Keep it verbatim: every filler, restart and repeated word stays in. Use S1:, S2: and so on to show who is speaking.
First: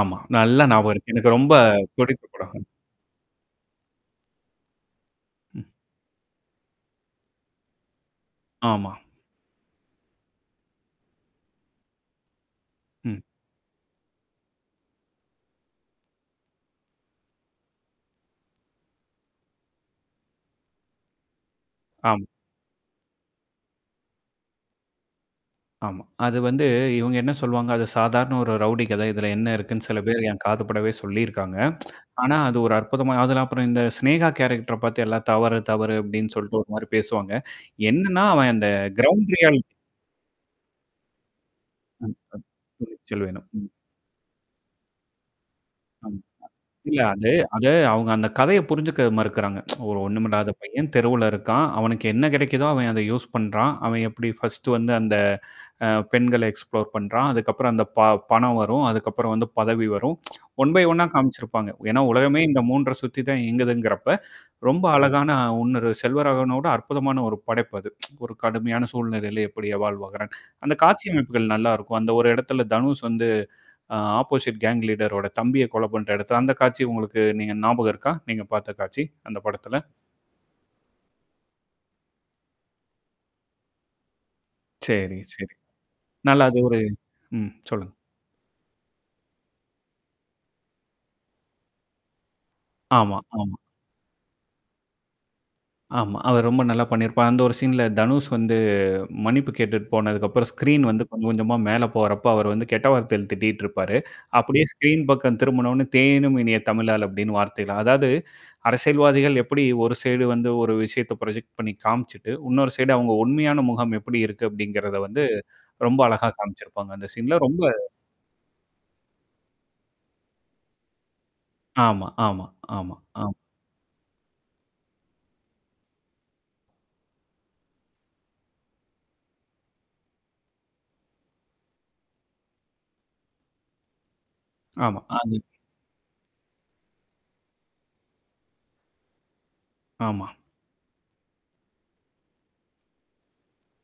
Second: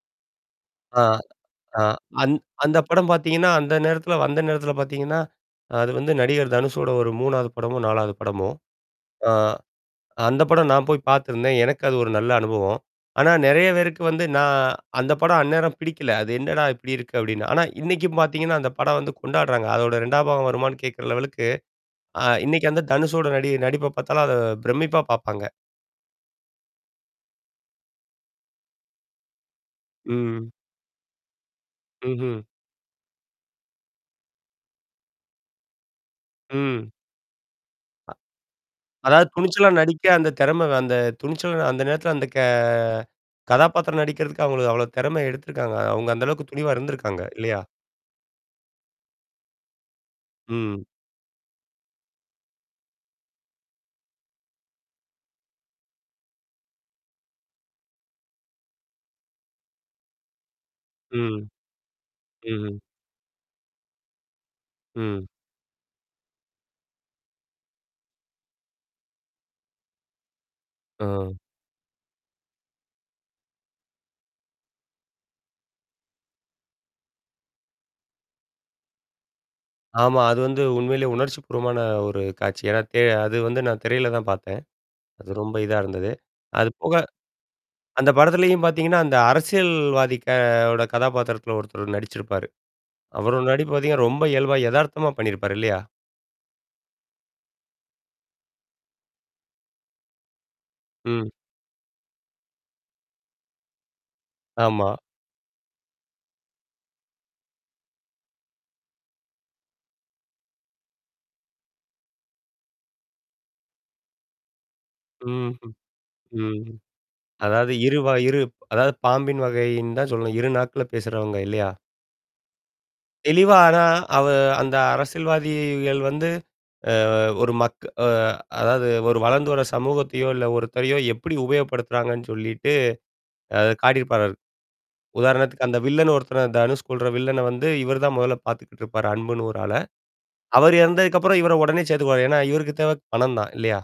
S1: ஆமா. நல்லா ஞாபகம்
S2: ஆ,
S1: இருக்கு. எனக்கு ரொம்ப
S2: ஆ.
S1: புடிச்ச
S2: அந்
S1: படம்.
S2: அந்த படம் பாத்தீங்கன்னா, அந்த நேரத்தில வந்த நேரத்தல பாத்தீங்கன்னா,
S1: ம்.
S2: அது வந்து நடிகர் தனுஷோட ஒரு மூணாவது படமோ, நாலாது படமோ.
S1: ஆமா.
S2: ஆ. அந்த படம் நான் போய் பாத்திருந்தேன். எனக்கு அது ஒரு நல்ல அனுபவம்.
S1: ம்.
S2: ஆனா நெறைய பேருக்கு வந்து நான் அந்த படம் அந்நேரம் பிடிக்கல. அது என்னடா இப்படி இருக்கு அப்டின்னு. ஆனா இன்னைக்கும் பாத்தீங்கன்னா, அந்த படம் வந்து கொண்டாடுறாங்க. அதோட ரெண்டாம் பாகம் வருமானான்னு கேட்கற லெவலுக்கு,
S1: ஆமா.
S2: அ இன்னைக்கு வந்த தனுஷோட நடி நடிப்ப பாத்தாலும் அத பிரமிப்பா பாப்பாங்க.
S1: ஆமா. அது வந்து, இவங்க என்ன சொல்லுவாங்க, அது சாதாரண ஒரு ரவுடி கத, இதுல என்ன இருக்குன்னு சில பேர் என்
S2: ம்.
S1: காதுப்படவே சொல்லியிருக்காங்க. ஆனா,
S2: ம்ஹ்ம்.
S1: அது ஒரு அற்புதமா அதுல அப்புறம் இந்த சினேகா கேரக்டர பத்தி எல்லாம் தவறு, தவறு அப்டின்னு சொல்லிட்டு ஒரு மாரி
S2: ம்.
S1: பேசுவாங்க. என்னன்னா அவன் அந்த
S2: அதாவது
S1: கிரவுண்ட்ரியால
S2: துணிச்சலா நடிக்க அந்த திறம அந்த துணிச்சலா அந்த நேரத்தில
S1: [unintelligible]
S2: அந்த க
S1: துணிச்சல் வேணும். ம்.
S2: கதாபாத்திரம் நடிக்கிறதுக்கு அவங்க அவ்வளவு திறமை எடுத்திருக்காங்க. அவுங்க
S1: ம்.
S2: அந்த அளவுக்கு துணிவா
S1: இல்ல.
S2: இருந்திருக்காங்க,
S1: அது
S2: இல்லையா?
S1: அது அவுங்க அந்த கதைய புரிஞ்சுக்க மறுக்குறாங்க. ஒரு ஒண்ணும் இல்லாத
S2: ம்.
S1: பையன், தெருவுல இருக்கான். அவனுக்கு என்ன கெடைக்குதோ அவன் அத யூஸ் பண்றான். அவன் எப்டி ஃபர்ஸ்ட் வந்து அந்த அ பெண்கள எக்ஸ்ப்ளோர் பண்றான். அதுக்கப்புறம் அந்த ப பணம் வரும். அதுக்கப்புறம் வந்து பதவி வரும். ஒன் ஃபை ஒண் ணா
S2: ம்,
S1: காமிச்சிருப்பாங்க. ஏன்னா, உலகமே இந்த
S2: ம்ஹம்.
S1: மூன்ற சுத்தி தான் இயங்குதுங்கிறப்ப, ரொம்ப
S2: ம்.
S1: அழகான ஒன்னரு செல்வராகனோட அற்புதமான ஒரு படைப்பு அது. ஒரு கடுமையான சூழ்நிலையில எப்படி வாழ்வாகுறான்கன்னு. அந்த காட்சி
S2: ஆ.
S1: அமைப்புகள் நல்லாருக்கும். அந்த ஒரு இடத்துல தனுஷ் வந்து, அ ஆப்போசிட் கேங் லீடர் ஓட தம்பிய கொலை பண்ற இடத்துல அந்த காட்சி உங்களுக்கு நீங்க ஞாபகம் இருக்கா? நீங்க பாத்த காட்சி, அந்த படத்துல.
S2: ஆமா. அது வந்து உண்மையிலேயே உணர்ச்சிப்பூர்வமான ஒரு காட்சி. ஏன்னா தெ அது வந்து நான் திரையில தான் பாத்தேன்.
S1: சரி,
S2: அது
S1: சரி.
S2: ரொம்ப இதா இருந்தது.
S1: நல்ல அது
S2: அது
S1: ஒரு
S2: போக,
S1: ம் சொல்லுங்க.
S2: அந்த படத்திலயும் பாத்தீங்கன்னா, அந்த அரசியல்வதியோட கே ஓட கதாபாத்திரத்தில ஒருத்தர் நடிச்சிருப்பாரு.
S1: ஆமா,
S2: அவரோட
S1: ஆமா.
S2: நடிப்பு பாத்தீங்கன்னா, ரொம்ப இயல்பா எதார்த்தமா பண்ணியிருப்பாரு, இல்லையா?
S1: ஆமா. அவர் ரொம்ப நல்லா பண்ணியிருப்பார். அந்த ஒரு சீன்ல தனுஷ் வந்து மன்னிப்பு கேட்டுட்டு போனதுக்கப்புறம் ஸ்க்ரீன் வந்து கொஞ்சம்
S2: ம்.
S1: கொஞ்சமா மேல போறப்போ அவர் வந்து கெட்ட வார்த்தைல திட்டிட்டு இருப்பாரு. அப்படியே
S2: ஆமா.
S1: ஸ்க்ரீன் பக்கம் திரும்புவுன உடனே "தேனினும் இனிய தமிழாள்" அப்டின்னு வார்த்தைல அதாவது அரசியல்வாதிகள் எப்படி ஒரு சைடு வந்து ஒரு விஷயத்த ப்ராஜக்ட் பண்ணி காமிச்சுட்டு, இன்னொரு சைடு அவங்க உண்மையான முகம் எப்படி இருக்கு? அப்டிங்கிறத வந்து
S2: ம்ஹ்ம்,
S1: ரொம்ப அழகா
S2: ம்.
S1: காமிச்சிருப்பாங்க அந்த சீன்ல. ரொம்ப
S2: அதாவது இரு வ இரு அதாவது பாம்பின் வகைன்னு தான் சொல்லணும். இரு நாக்குல பேசுறவங்க, இல்லையா?
S1: ஆமா, ஆமா, ஆமா, ஆமா.
S2: தெளிவா. ஆனா, அவ அந்த அரசியல்வாதிகள் வந்து. அ ஒரு மக் அ அதாவது ஒரு வளர்ந்து வர சமூகத்தையோ, இல்ல ஒருத்தரையோ எப்படி உபயோகப்படுத்துறாங்கன்னு சொல்லிட்டு அது காட்டியிருப்பாராரு.
S1: ஆமா. அந்த
S2: உதாரணத்துக்கு, அந்த வில்லன்னு ஒருத்தர தனுஷ் கொல்ற வில்லனை வந்து, இவர் தான் முதல்ல பாத்துக்கிட்டு இருப்பாரு, அன்புன்னு ஒரு ஆள.
S1: ஆமா.
S2: அவர் இறந்ததுக்கப்புறம் இவர உடனே சேத்துக்குவாரு. ஏன்னா, இவருக்கு தேவ பணம் தான் இல்லையா?